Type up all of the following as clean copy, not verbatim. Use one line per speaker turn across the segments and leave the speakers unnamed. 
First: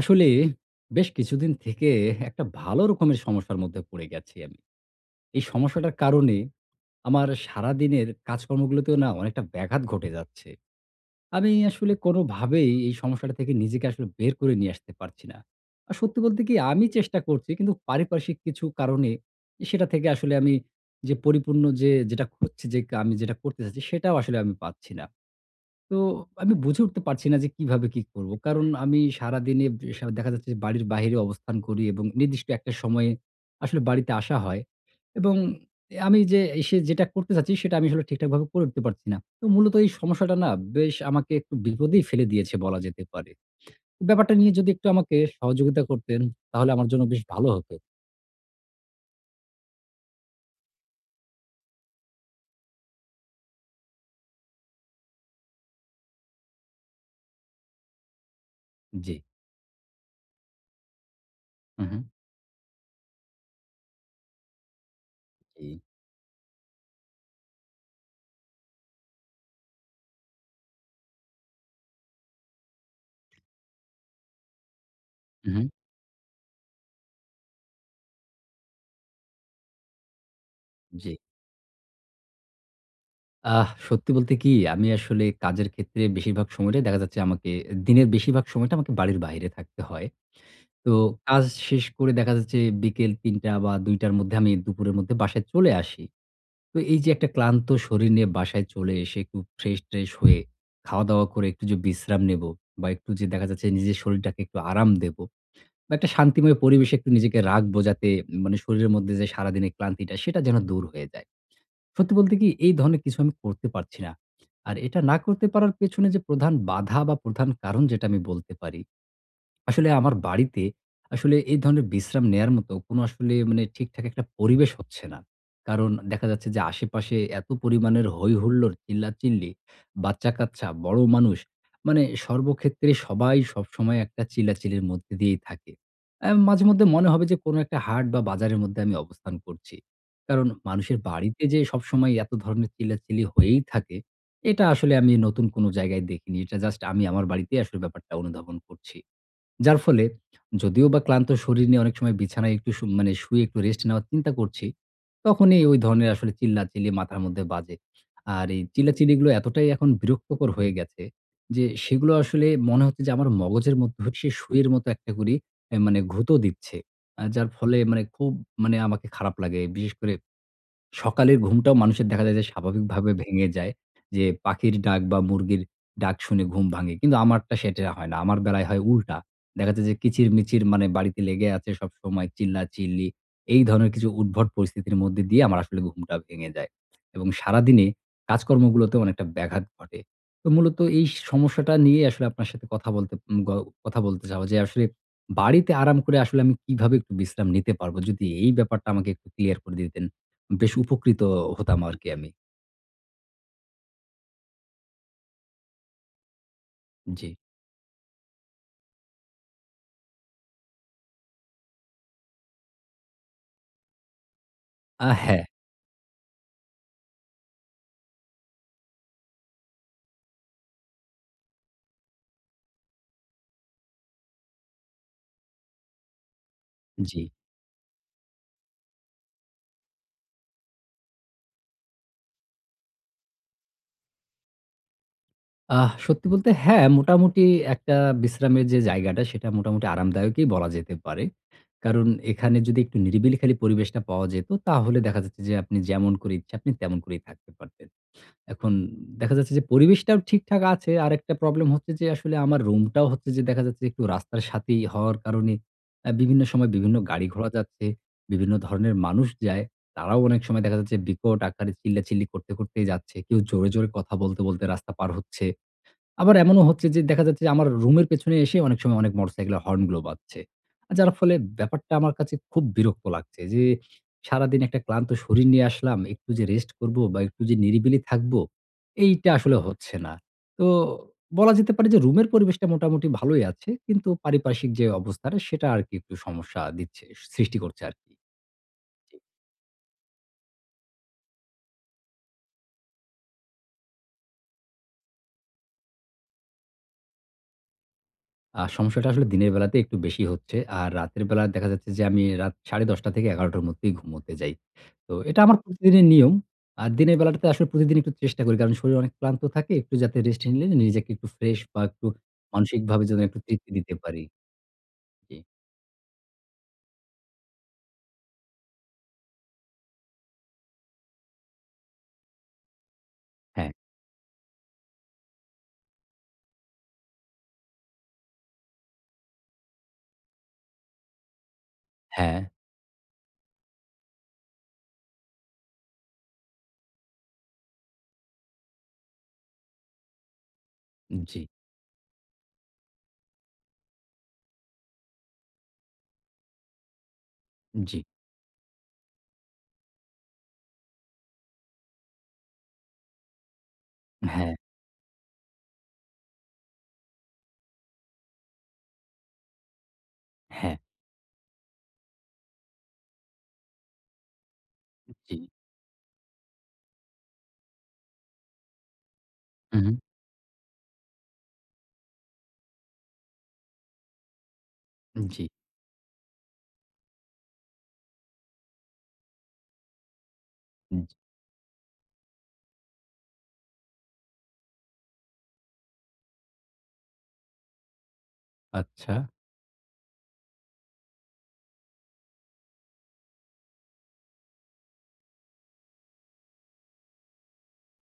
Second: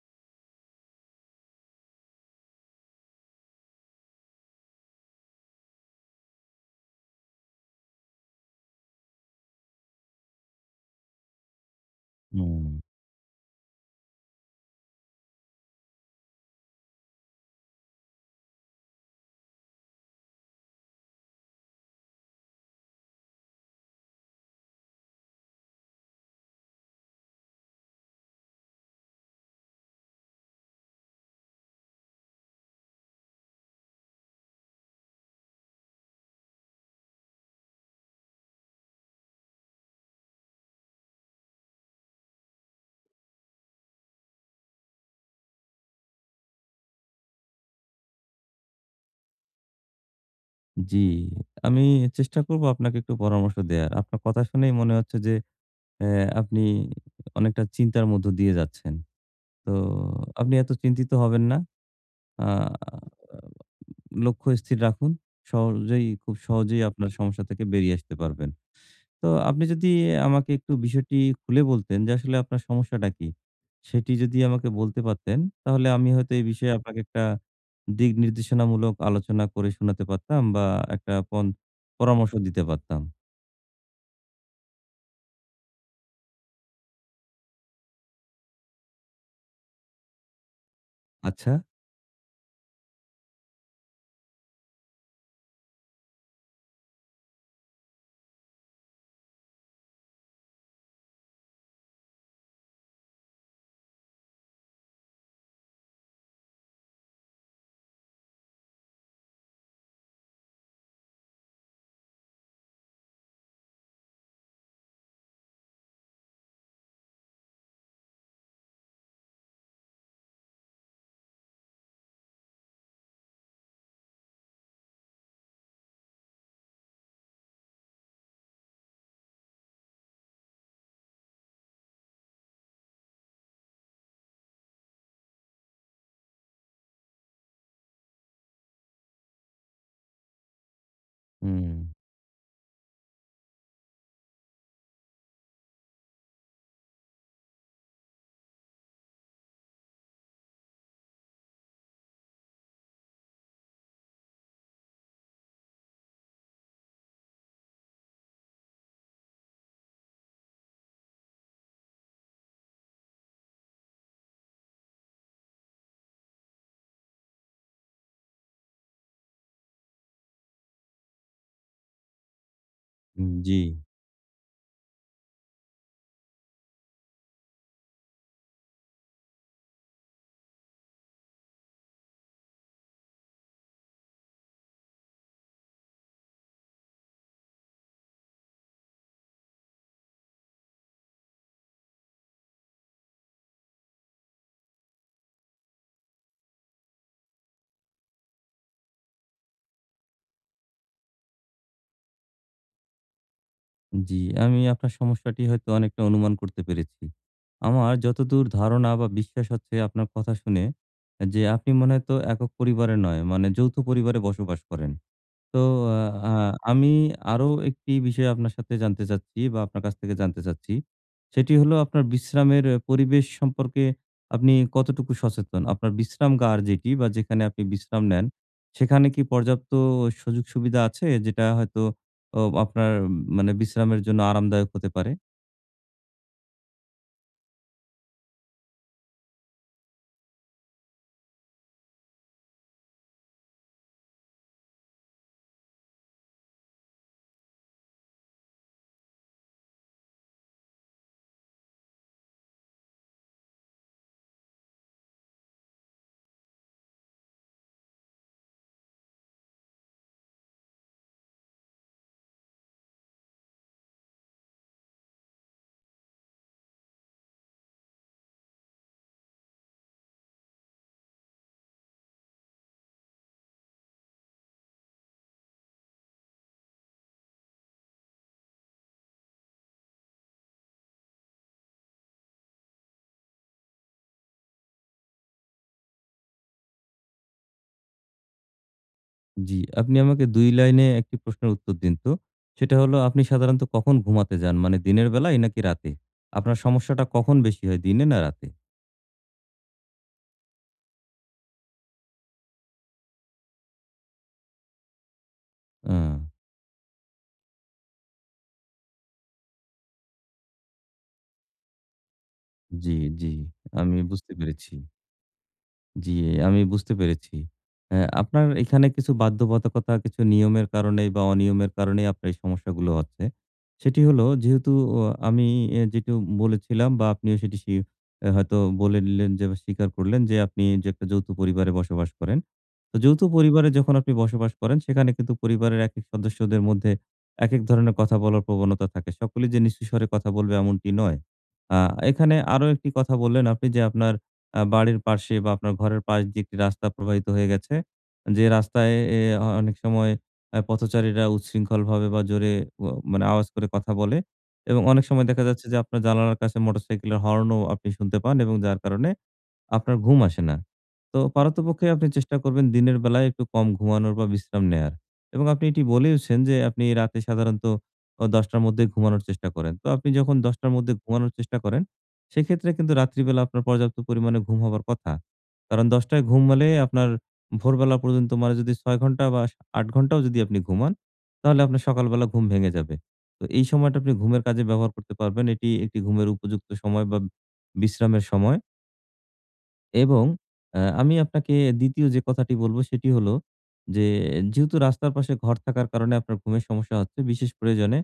আসলে বেশ কিছুদিন থেকে একটা ভালো রকমের সমস্যার মধ্যে পড়ে গেছি আমি। এই সমস্যাটার কারণে আমার সারাদিনের কাজকর্মগুলোতেও না অনেকটা ব্যাঘাত ঘটে যাচ্ছে। আমি আসলে
হুম,
কোনোভাবেই এই সমস্যাটা থেকে নিজেকে আসলে বের করে নিয়ে আসতে পারছি না। আর সত্যি বলতে কি আমি চেষ্টা করছি, কিন্তু পারিপার্শ্বিক কিছু কারণে সেটা থেকে আসলে আমি যে পরিপূর্ণ যেটা খুঁজছি, যে আমি যেটা করতে চাচ্ছি সেটাও আসলে আমি পাচ্ছি না। তো আমি বুঝে উঠতে পারছি না যে কিভাবে কি করব। কারণ আমি সারাদিনে দেখা যাচ্ছে যে বাড়ির বাহিরে অবস্থান করি এবং নির্দিষ্ট একটা সময়ে আসলে বাড়িতে আসা হয়, এবং আমি যে এসে যেটা করতে চাচ্ছি সেটা আমি আসলে ঠিকঠাকভাবে করে উঠতে পারছি না। তো মূলত এই সমস্যাটা না বেশ আমাকে একটু বিপদেই ফেলে দিয়েছে বলা যেতে পারে। ব্যাপারটা নিয়ে যদি একটু আমাকে সহযোগিতা করতেন, তাহলে আমার জন্য বেশ ভালো হতো।
জি। আমি চেষ্টা করব আপনাকে একটু পরামর্শ দেয়ার। আপনার কথা শুনেই মনে হচ্ছে যে অ্যা আপনি অনেকটা চিন্তার মধ্য দিয়ে যাচ্ছেন।
জি।
তো আপনি এত চিন্তিত হবেন না।
হু, হু।
আ লক্ষ্য স্থির রাখুন।
জি।
সহজেই খুব সহজেই আপনার সমস্যা থেকে বেরিয়ে আসতে পারবেন। তো আপনি যদি আমাকে একটু বিষয়টি খুলে বলতেন যে আসলে আপনার সমস্যাটা কি? সেটি যদি আমাকে বলতে পারতেন,
হু, হু।
তাহলে আমি হয়তো এই বিষয়ে আপনাকে একটা দিক নির্দেশনামূলক আলোচনা করে শোনাতে পারতাম বা
জি।
একটা পরামর্শ দিতে পারতাম।
আহ, সত্যি বলতে কি আমি আসলে কাজের ক্ষেত্রে বেশিরভাগ সময়টাই দেখা যাচ্ছে আমাকে দিনের বেশিরভাগ সময়টা আমাকে বাড়ির বাইরে থাকতে হয়। তো কাজ
আচ্ছা।
শেষ করে দেখা যাচ্ছে বিকেল ৩ঃ০০ বা ২ঃ০০ র মধ্যে আমি দুপুরের মধ্যে বাসায় চলে আসি। তো এই যে একটা ক্লান্ত শরীর নিয়ে বাসায় চলে এসে একটু ফ্রেশ-ট্রেশ হয়ে খাওয়া-দাওয়া করে একটু যে বিশ্রাম নেবো, বা একটু যে দেখা যাচ্ছে নিজের শরীরটাকে একটু আরাম দেবো, বা একটা শান্তিময় পরিবেশে একটু নিজেকে রাখবো যাতে মানে শরীরের মধ্যে যে সারাদিনের ক্লান্তিটা সেটা যেন দূর হয়ে যায়। সত্যি বলতে কি এই ধরনের কিছু আমি করতে পারছি না। আর এটা না করতে পারার পেছনে যে প্রধান বাধা বা প্রধান কারণ যেটা আমি বলতে পারি, আসলে আমার বাড়িতে আসলে এই ধরনের বিশ্রাম নেয়ার মতো কোনো আসলে মানে ঠিকঠাক একটা পরিবেশ হচ্ছে না। কারণ দেখা যাচ্ছে যে আশেপাশে এত পরিমাণের হই-হুল্লোড়, চিল্লাচিল্লি, বাচ্চা-কাচ্চা, বড় মানুষ, মানে সর্বক্ষেত্রে সবাই সবসময় একটা চিল্লাচিল্লির মধ্যে দিয়েই থাকে। মাঝেমধ্যে মনে হবে যে কোনো একটা হাট বা বাজারের মধ্যে আমি অবস্থান করছি। কারণ মানুষের বাড়িতে যে
হুম,
সবসময় এত ধরনের চিল্লাচিল্লি হয়েই থাকে, এটা আসলে আমি নতুন কোনো জায়গায় দেখিনি। এটা জাস্ট আমি আমার বাড়িতেই আসলে ব্যাপারটা অনুধাবন করছি। যার ফলে যদিও বা ক্লান্ত শরীর নিয়ে অনেক সময় বিছানায় একটু মানে শুয়ে একটু রেস্ট নেওয়ার চিন্তা করছি, তখনই ওই ধরনের আসলে চিল্লাচিল্লি মাথার মধ্যে বাজে। আর এই চিল্লাচিল্লিগুলো এতটাই এখন বিরক্তকর হয়ে গেছে যে, সেগুলো আসলে মনে হচ্ছে যে আমার মগজের মধ্যে হচ্ছে সুইয়ের মতো একটা করে মানে গুঁতো দিচ্ছে। যার ফলে মানে খুব মানে আমাকে খারাপ লাগে। বিশেষ করে সকালের ঘুমটাও মানুষের দেখা যায় যে স্বাভাবিকভাবে ভেঙে
জি,
যায়। যে পাখির ডাক বা মুরগির ডাক শুনে ঘুম ভাঙে। কিন্তু আমারটা সেটা হয় না। আমার বেলায় হয় উল্টা। দেখা যায় যে কিচিরমিচির মানে বাড়িতে লেগে আছে সবসময় চিল্লাচিল্লি। এই ধরনের কিছু উদ্ভট পরিস্থিতির মধ্যে দিয়ে আমার আসলে ঘুমটা ভেঙে যায়। এবং সারাদিনে কাজকর্মগুলোতেও অনেকটা ব্যাঘাত ঘটে। তো মূলত এই সমস্যাটা নিয়ে আসলে আপনার সাথে কথা বলতে উম গ কথা বলতে চাওয়া যে আসলে বাড়িতে আরাম করে আসলে আমি কিভাবে একটু বিশ্রাম নিতে পারবো? যদি এই ব্যাপারটা আমাকে একটু ক্লিয়ার করে দিতেন। বেশ উপকৃত হতাম আরকি আমি।
জি। আমি আপনার সমস্যাটি হয়তো অনেকটা অনুমান করতে পেরেছি।
জি।
আমার যতদূর ধারণা বা বিশ্বাস হচ্ছে আপনার কথা শুনে যে আপনি মনে হয় তো একক পরিবারে নয়, মানে যৌথ পরিবারে বসবাস করেন।
হ্যাঁ।
তো আ আমি আরো একটি বিষয় আপনার সাথে জানতে চাচ্ছি বা আপনার কাছ থেকে জানতে চাচ্ছি। সেটি হলো আপনার বিশ্রামের পরিবেশ সম্পর্কে আপনি কতটুকু সচেতন? আপনার বিশ্রামগার যেটি বা
জি।
যেখানে আপনি বিশ্রাম নেন, সেখানে কি পর্যাপ্ত সুযোগ সুবিধা আছে? যেটা হয়তো আপনার মানে বিশ্রামের জন্য আরামদায়ক হতে পারে?
আহ, সত্যি বলতে হ্যাঁ, মোটামুটি একটা বিশ্রামের যে জায়গাটা সেটা মোটামুটি আরামদায়কই বলা যেতে পারে। কারণ এখানে যদি একটু নিরিবিলি খালি পরিবেশটা পাওয়া যেত তাহলে দেখা যাচ্ছে যে আপনি যেমন করে ইচ্ছা আপনি তেমন করেই থাকতে পারতেন। এখন দেখা যাচ্ছে যে পরিবেশটাও ঠিকঠাক আছে। আরেকটা প্রবলেম হচ্ছে যে আসলে আমার রুমটাও হচ্ছে যে দেখা যাচ্ছে একটু রাস্তার সাথেই হওয়ার কারণে বিভিন্ন সময় বিভিন্ন গাড়ি ঘোড়া যাচ্ছে, বিভিন্ন ধরনের মানুষ যায়। তারাও অনেক সময় দেখা যাচ্ছে বিকট আকারে চিল্লাচিল্লি করতে, করতেই যাচ্ছে। কেউ জোরে, জোরে কথা বলতে, বলতে রাস্তা পার হচ্ছে। আবার এমনও হচ্ছে যে দেখা যাচ্ছে যে আমার রুমের পেছনে এসে অনেক সময় অনেক মোটরসাইকেলের হর্নগুলো বাজছে। যার ফলে ব্যাপারটা আমার কাছে খুব বিরক্ত লাগছে যে সারাদিন একটা ক্লান্ত শরীর নিয়ে আসলাম। একটু যে রেস্ট করব বা একটু যে নিরিবিলি থাকবো, এইটা আসলে হচ্ছে না। তো বলা যেতে পারে যে রুমের পরিবেশটা মোটামুটি ভালোই আছে। কিন্তু পারিপার্শ্বিক যে অবস্থাটা সেটা আরকি একটু সমস্যা দিচ্ছে, সৃষ্টি করছে আরকি।
জি, আপনি আমাকে ২ লাইনে একটি প্রশ্নের উত্তর দিন তো। সেটা হলো আপনি সাধারণত কখন ঘুমাতে যান? মানে দিনের বেলায় নাকি রাতে? আপনার সমস্যাটা কখন বেশি হয় দিনে না রাতে?
সমস্যাটা আসলে দিনের বেলাতে একটু বেশি হচ্ছে। আর রাতের বেলা দেখা যাচ্ছে যে আমি রাত ১০:৩০ থেকে ১১ টার মধ্যেই ঘুমোতে যাই। তো এটা আমার
আ
প্রতিদিনের নিয়ম। আর দিনের বেলাটাতে আসলে প্রতিদিন একটু চেষ্টা করি। কারণ শরীর অনেক ক্লান্ত থাকে। একটু যাতে রেস্ট নিলে নিজেকে একটু ফ্রেশ বা একটু
জি,
মানসিকভাবে যেন
জি।
একটু তৃপ্তি দিতে
আমি
পারি।
বুঝতে পেরেছি।
জি।
জি, আমি বুঝতে পেরেছি। আপনার এখানে কিছু বাধ্যবাধকতা, কিছু নিয়মের কারণেই বা অনিয়মের কারণেই আপনার এই সমস্যাগুলো হচ্ছে।
হ্যাঁ,
সেটি হলো যেহেতু অ আমি এ যেটু বলেছিলাম বা আপনিও সেটি হয়তো বলে নিলেন যে বা স্বীকার করলেন যে আপনি যে একটা যৌথ পরিবারে বসবাস করেন।
হ্যাঁ।
তো যৌথ পরিবারে যখন আপনি বসবাস করেন সেখানে কিন্তু পরিবারের একেক সদস্যদের মধ্যে একেক ধরনের কথা বলার প্রবণতা থাকে। সকলেই যে নিচু স্বরে কথা বলবে এমনটি নয়।
জি,
আ এখানে আরো একটি কথা বললেন আপনি যে আপনার বাড়ির পাশে বা আপনার ঘরের পাশ দিয়ে একটি রাস্তা প্রবাহিত হয়ে গেছে।
জি।
যে রাস্তায় এ অনেক সময় পথচারীরা উচ্ছৃঙ্খলভাবে বা জোরে ও মানে আওয়াজ করে কথা বলে
হ্যাঁ,
এবং অনেক সময় দেখা যাচ্ছে যে আপনার জানালার কাছে মোটরসাইকেলের হর্নও আপনি শুনতে পান এবং যার কারণে আপনার ঘুম আসে না।
হ্যাঁ।
তো পারতপক্ষে আপনি চেষ্টা করবেন দিনের বেলায় একটু কম ঘুমানোর বা বিশ্রাম নেয়ার।
জি।
এবং আপনি এটি বলেওছেন যে আপনি রাতে সাধারণত ১০ টার মধ্যে ঘুমানোর চেষ্টা করেন।
হু,
তো
হু।
আপনি যখন ১০ টার মধ্যে ঘুমানোর চেষ্টা করেন, সেক্ষেত্রে কিন্তু রাত্রিবেলা আপনার পর্যাপ্ত পরিমাণে ঘুম হবার কথা।
জি,
কারণ ১০ টায় ঘুমালে আপনার ভোরবেলা পর্যন্ত মানে যদি ৬ ঘন্টা বা ৮ ঘন্টাও যদি আপনি ঘুমান,
জি।
তাহলে আপনার সকালবেলা ঘুম ভেঙে যাবে। তো এই সময়টা আপনি ঘুমের কাজে ব্যবহার করতে পারবেন। এটি একটি ঘুমের উপযুক্ত সময় বা বিশ্রামের সময়।
আচ্ছা,
এবং আমি আপনাকে ২য় যে কথাটি বলব সেটি হলো যে, যেহেতু রাস্তার পাশে ঘর থাকার কারণে আপনার ঘুমের সমস্যা হচ্ছে, বিশেষ প্রয়োজনে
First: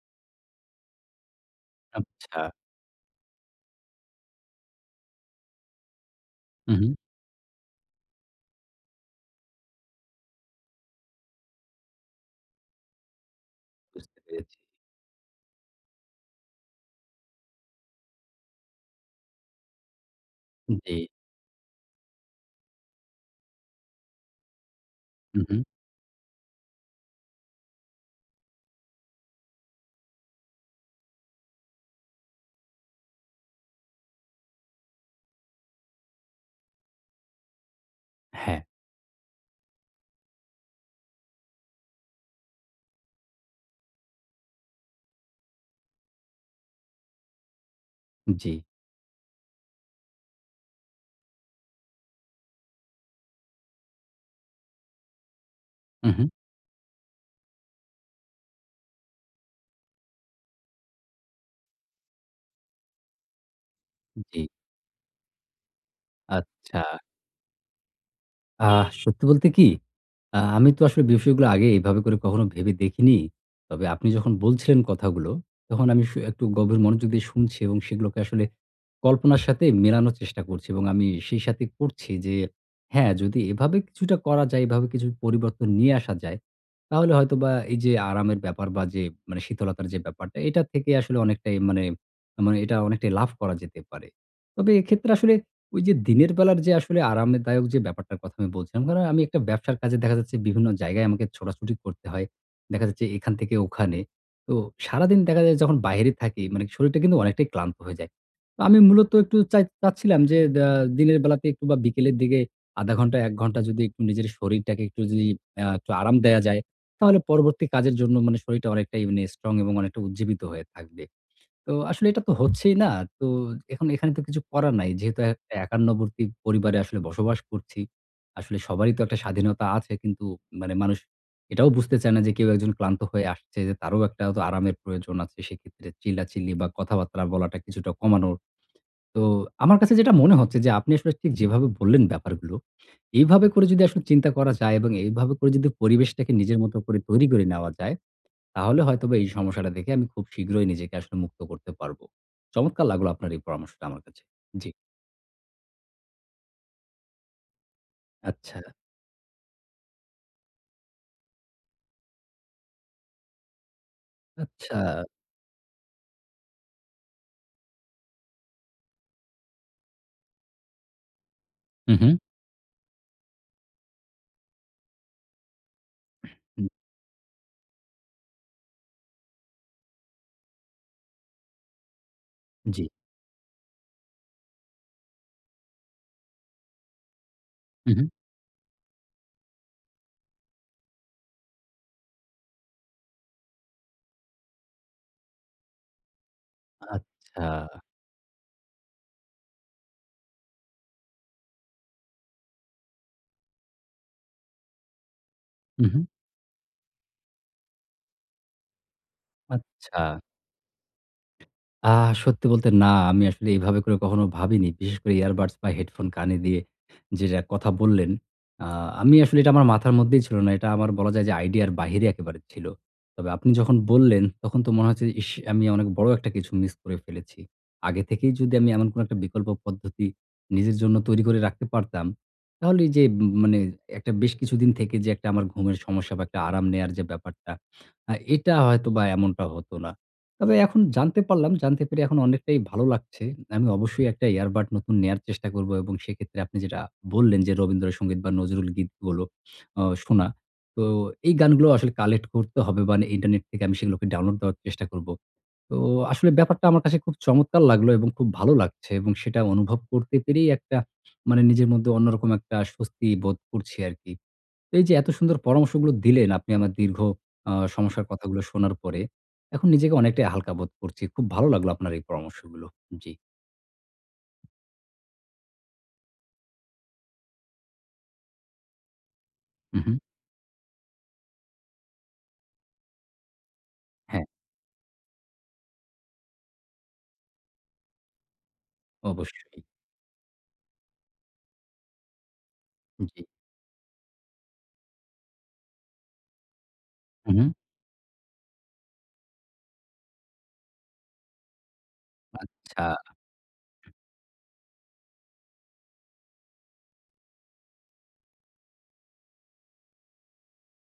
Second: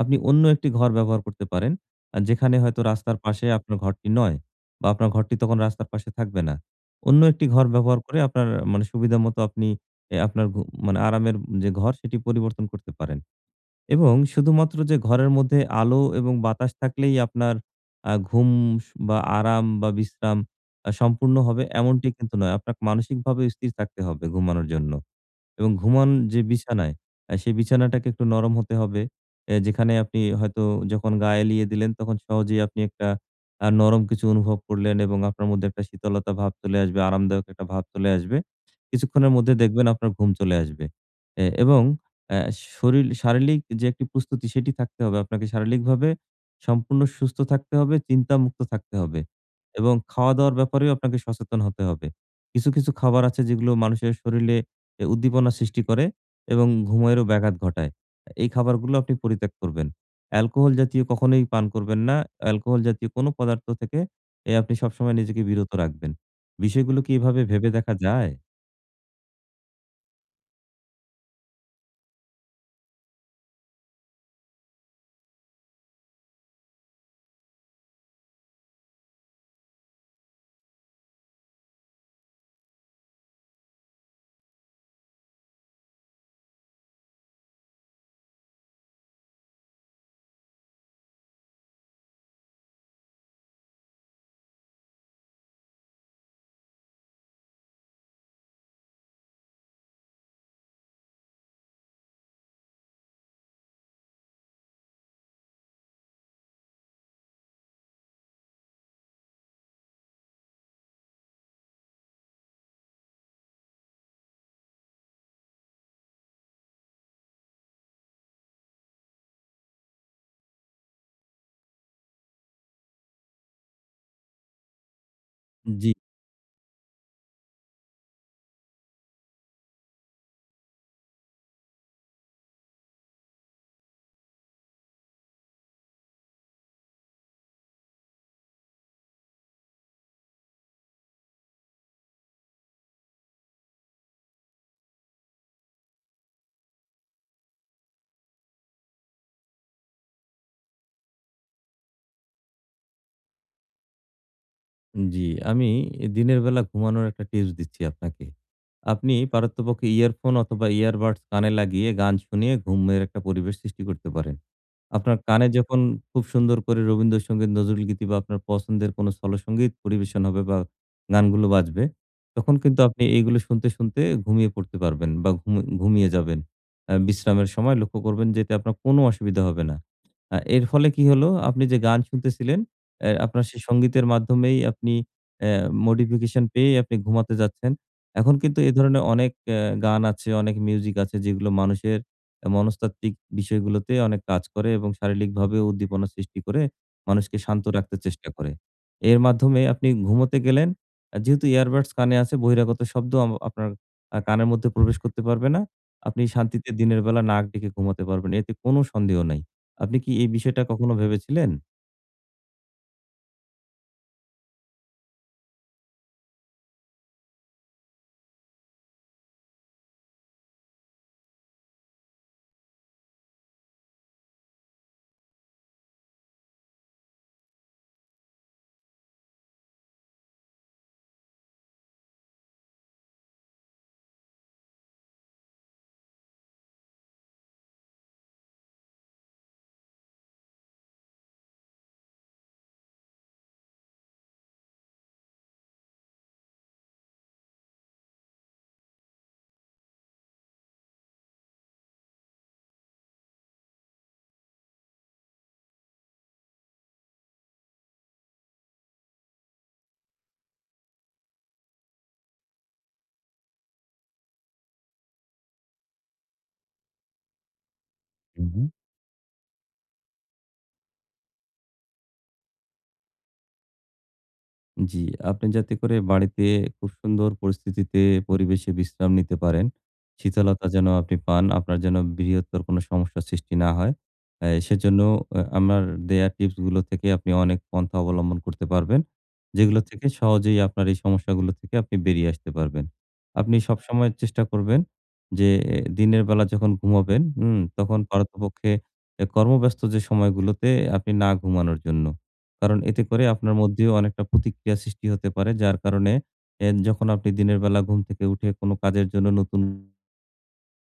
আপনি অন্য একটি ঘর ব্যবহার করতে পারেন।
আচ্ছা।
যেখানে হয়তো রাস্তার পাশে আপনার ঘরটি নয় বা আপনার ঘরটি তখন রাস্তার পাশে থাকবে না।
হু, হু।
অন্য একটি ঘর ব্যবহার করে আপনার মানে সুবিধামতো আপনি আপনার মানে আরামের যে ঘর সেটি পরিবর্তন করতে পারেন। এবং
বুঝতে পেরেছি।
শুধুমাত্র যে ঘরের মধ্যে আলো এবং বাতাস থাকলেই আপনার ঘুম বা আরাম বা বিশ্রাম
জি।
সম্পূর্ণ হবে এমনটি কিন্তু নয়। আপনাকে মানসিকভাবে স্থির থাকতে হবে ঘুমানোর জন্য।
হু, হু।
এবং ঘুমান যে বিছানায়, সেই বিছানাটাকে একটু নরম হতে হবে। যেখানে আপনি হয়তো যখন গা এলিয়ে দিলেন, তখন সহজেই আপনি একটা নরম কিছু অনুভব করলেন এবং আপনার মধ্যে একটা শীতলতা ভাব চলে আসবে, আরামদায়ক একটা ভাব চলে আসবে।
হ্যাঁ।
কিছুক্ষণের মধ্যে দেখবেন আপনার ঘুম চলে আসবে। এবং অ্যা শরীর শারীরিক যে একটি প্রস্তুতি সেটি থাকতে হবে। আপনাকে শারীরিকভাবে সম্পূর্ণ সুস্থ থাকতে হবে,
জি।
চিন্তামুক্ত থাকতে হবে এবং খাওয়া-দাওয়ার ব্যাপারেও আপনাকে সচেতন হতে হবে। কিছু, কিছু খাবার আছে যেগুলো মানুষের শরীরে উদ্দীপনা সৃষ্টি করে
হু, হু।
এবং ঘুমেরও ব্যাঘাত ঘটায়। এই খাবারগুলো আপনি পরিত্যাগ করবেন। অ্যালকোহল জাতীয় কখনোই পান করবেন না। অ্যালকোহল জাতীয় কোনো পদার্থ থেকে
জি।
আপনি সবসময় নিজেকে বিরত রাখবেন।
আচ্ছা।
বিষয়গুলো কি এভাবে ভেবে দেখা যায়?
আহ, সত্যি বলতে কি, আমি তো আসলে বিষয়গুলো আগে এভাবে করে কখনো ভেবে দেখিনি। তবে আপনি যখন বলছিলেন কথাগুলো, তখন আমি একটু গভীর মনোযোগ দিয়ে শুনছি এবং সেগুলোকে আসলে কল্পনার সাথে মেলানোর চেষ্টা করছি এবং আমি সেই সাথে করছি যে, হ্যাঁ, যদি এভাবে কিছুটা করা যায়, এভাবে কিছু পরিবর্তন নিয়ে আসা যায়, তাহলে হয়তোবা এই যে আরামের ব্যাপার বা যে মানে শীতলতার যে ব্যাপারটা, এটা থেকে আসলে অনেকটাই মানে, মানে এটা অনেকটাই লাভ করা যেতে পারে। তবে এক্ষেত্রে আসলে ওই যে দিনের বেলার যে আসলে আরামদায়ক যে ব্যাপারটার কথা আমি বলছিলাম, কারণ আমি একটা ব্যবসার কাজে দেখা যাচ্ছে বিভিন্ন জায়গায় আমাকে ছোটাছুটি করতে হয়। দেখা যাচ্ছে এখান থেকে ওখানে। তো সারাদিন দেখা যায় যখন বাইরে থাকি, মানে শরীরটা কিন্তু অনেকটাই ক্লান্ত হয়ে যায়। আমি মূলত একটু চাচ্ছিলাম যে দিনের বেলাতে একটু বা বিকেলের দিকে ০.৫ ঘন্টা ১ ঘন্টা যদি একটু নিজের শরীরটাকে একটু যদি একটু আরাম দেয়া যায়, তাহলে পরবর্তী কাজের জন্য মানে শরীরটা অনেকটাই মানে স্ট্রং এবং অনেকটা উজ্জীবিত হয়ে থাকবে। তো আসলে এটা তো হচ্ছেই না। তো এখন এখানে তো কিছু করার নাই। যেহেতু একটা
জি,
একান্নবর্তী পরিবারে আসলে বসবাস করছি। আসলে সবারই তো একটা স্বাধীনতা আছে, কিন্তু মানে মানুষ এটাও বুঝতে চায় না যে কেউ একজন ক্লান্ত হয়ে আসছে, যে তারও একটা তো আরামের প্রয়োজন আছে। সেক্ষেত্রে চিল্লাচিল্লি বা কথাবার্তা বলাটা কিছুটা কমানো। তো আমার কাছে যেটা মনে হচ্ছে যে আপনি আসলে ঠিক যেভাবে বললেন ব্যাপারগুলো, এইভাবে করে যদি আসলে চিন্তা করা যায় এবং এইভাবে করে যদি পরিবেশটাকে নিজের মতো করে তৈরি করে নেওয়া যায়, তাহলে হয়তোবা এই সমস্যাটা থেকে আমি খুব শীঘ্রই নিজেকে আসলে মুক্ত করতে পারব। চমৎকার লাগলো আপনার এই পরামর্শটা আমার কাছে। জি।
জি। আমি দিনের বেলা ঘুমানোর একটা টিপস দিচ্ছি আপনাকে।
আচ্ছা,
আপনি পারত্যপক্ষে ইয়ারফোন অথবা ইয়ারবাডস কানে লাগিয়ে গান শুনিয়ে ঘুমের একটা পরিবেশ সৃষ্টি করতে পারেন।
আচ্ছা।
আপনার কানে যখন খুব সুন্দর করে রবীন্দ্রসঙ্গীত, নজরুলগীতি বা আপনার পছন্দের কোনো সলোসঙ্গীত পরিবেশন হবে বা গানগুলো বাজবে,
হু, হু।
তখন কিন্তু আপনি এইগুলো শুনতে, শুনতে ঘুমিয়ে পড়তে পারবেন বা ঘুমিয়ে যাবেন।
হুম।
বিশ্রামের সময় লক্ষ্য করবেন যে এতে আপনার কোনো অসুবিধা হবে না। এর ফলে কি হলো? আপনি যে গান শুনতেছিলেন,
জি।
আপনার সেই সঙ্গীতের মাধ্যমেই আপনি অ্যা মোটিফিকেশন পেয়ে আপনি ঘুমাতে যাচ্ছেন।
হু, হু।
এখন কিন্তু এ ধরনের অনেক গান আছে, অনেক মিউজিক আছে যেগুলো মানুষের মনস্তাত্ত্বিক বিষয়গুলোতে অনেক কাজ করে এবং শারীরিকভাবে উদ্দীপনা সৃষ্টি করে মানুষকে
আচ্ছা।
শান্ত রাখতে চেষ্টা করে। এর মাধ্যমে আপনি ঘুমোতে গেলেন। যেহেতু ইয়ারবাডস কানে আছে বহিরাগত শব্দ আপনার কানের মধ্যে প্রবেশ করতে পারবে না।
হু, হু।
আপনি শান্তিতে দিনের বেলা নাক ডেকে ঘুমাতে পারবেন। এতে কোনো সন্দেহ নাই। আপনি
আচ্ছা।
কি এই বিষয়টা কখনো ভেবেছিলেন?
আ সত্যি বলতে না, আমি আসলে এভাবে করে কখনো ভাবিনি। বিশেষ করে earbuds বা হেডফোন কানে দিয়ে যেটা কথা বললেন, আ আমি আসলে এটা আমার মাথার মধ্যেই ছিল না। এটা আমার বলা যায় যে আইডিয়ার বাহিরে একেবারে ছিল। তবে আপনি যখন বললেন, তখন তো মনে হচ্ছে যে, ইস! আমি অনেক বড় একটা কিছু মিস করে ফেলেছি। আগে থেকেই যদি আমি এমন কোনো একটা বিকল্প পদ্ধতি নিজের জন্য তৈরি করে রাখতে পারতাম, তাহলে এই যে মানে একটা বেশ কিছুদিন থেকে যে একটা আমার ঘুমের সমস্যা বা একটা আরাম নেয়ার যে ব্যাপারটা, এটা হয়তোবা এমনটা হতো না। তবে এখন জানতে পারলাম, জানতে পেরে এখন অনেকটাই ভালো লাগছে। আমি অবশ্যই একটা এয়ারবাড নতুন নেয়ার চেষ্টা করব এবং সেক্ষেত্রে আপনি যেটা বললেন যে রবীন্দ্রসঙ্গীত বা নজরুল গীতগুলো শোনা। তো এই গানগুলো আসলে কালেক্ট করতে হবে বা ইন্টারনেট থেকে আমি সেগুলোকে ডাউনলোড দেওয়ার চেষ্টা করব। তো আসলে ব্যাপারটা আমার কাছে খুব চমৎকার লাগলো এবং খুব ভালো লাগছে এবং সেটা অনুভব করতে পেরেই একটা মানে নিজের মধ্যে অন্যরকম একটা স্বস্তি বোধ করছি আরকি। তো এই যে এত সুন্দর পরামর্শগুলো দিলেন আপনি আমার দীর্ঘ সমস্যার কথাগুলো শোনার পরে, এখন নিজেকে অনেকটাই হালকা বোধ করছি। খুব ভালো লাগলো আপনার এই পরামর্শগুলো। জি।
জি, আপনি যাতে করে বাড়িতে খুব সুন্দর পরিস্থিতিতে পরিবেশে বিশ্রাম নিতে পারেন।
হু, হু।
শীতলতা যেন আপনি পান, আপনার যেন বৃহত্তর কোনো সমস্যার সৃষ্টি না হয়।
হ্যাঁ,
সেজন্য আমার দেয়া টিপসগুলো থেকে আপনি অনেক পন্থা অবলম্বন করতে পারবেন।
অবশ্যই।
যেগুলো থেকে সহজেই আপনার এই সমস্যাগুলো থেকে আপনি বেরিয়ে আসতে পারবেন।
জি।
আপনি সবসময় চেষ্টা করবেন যে দিনের বেলা যখন ঘুমাবেন,
হু, হু।
হুম? তখন পারতপক্ষে কর্মব্যস্ত যে সময়গুলোতে আপনি না ঘুমানোর জন্য। কারণ
আচ্ছা।
এতে করে আপনার মধ্যেও অনেকটা প্রতিক্রিয়া সৃষ্টি হতে পারে। যার কারণে যখন আপনি দিনের বেলা ঘুম থেকে উঠে কোনো কাজের জন্য নতুন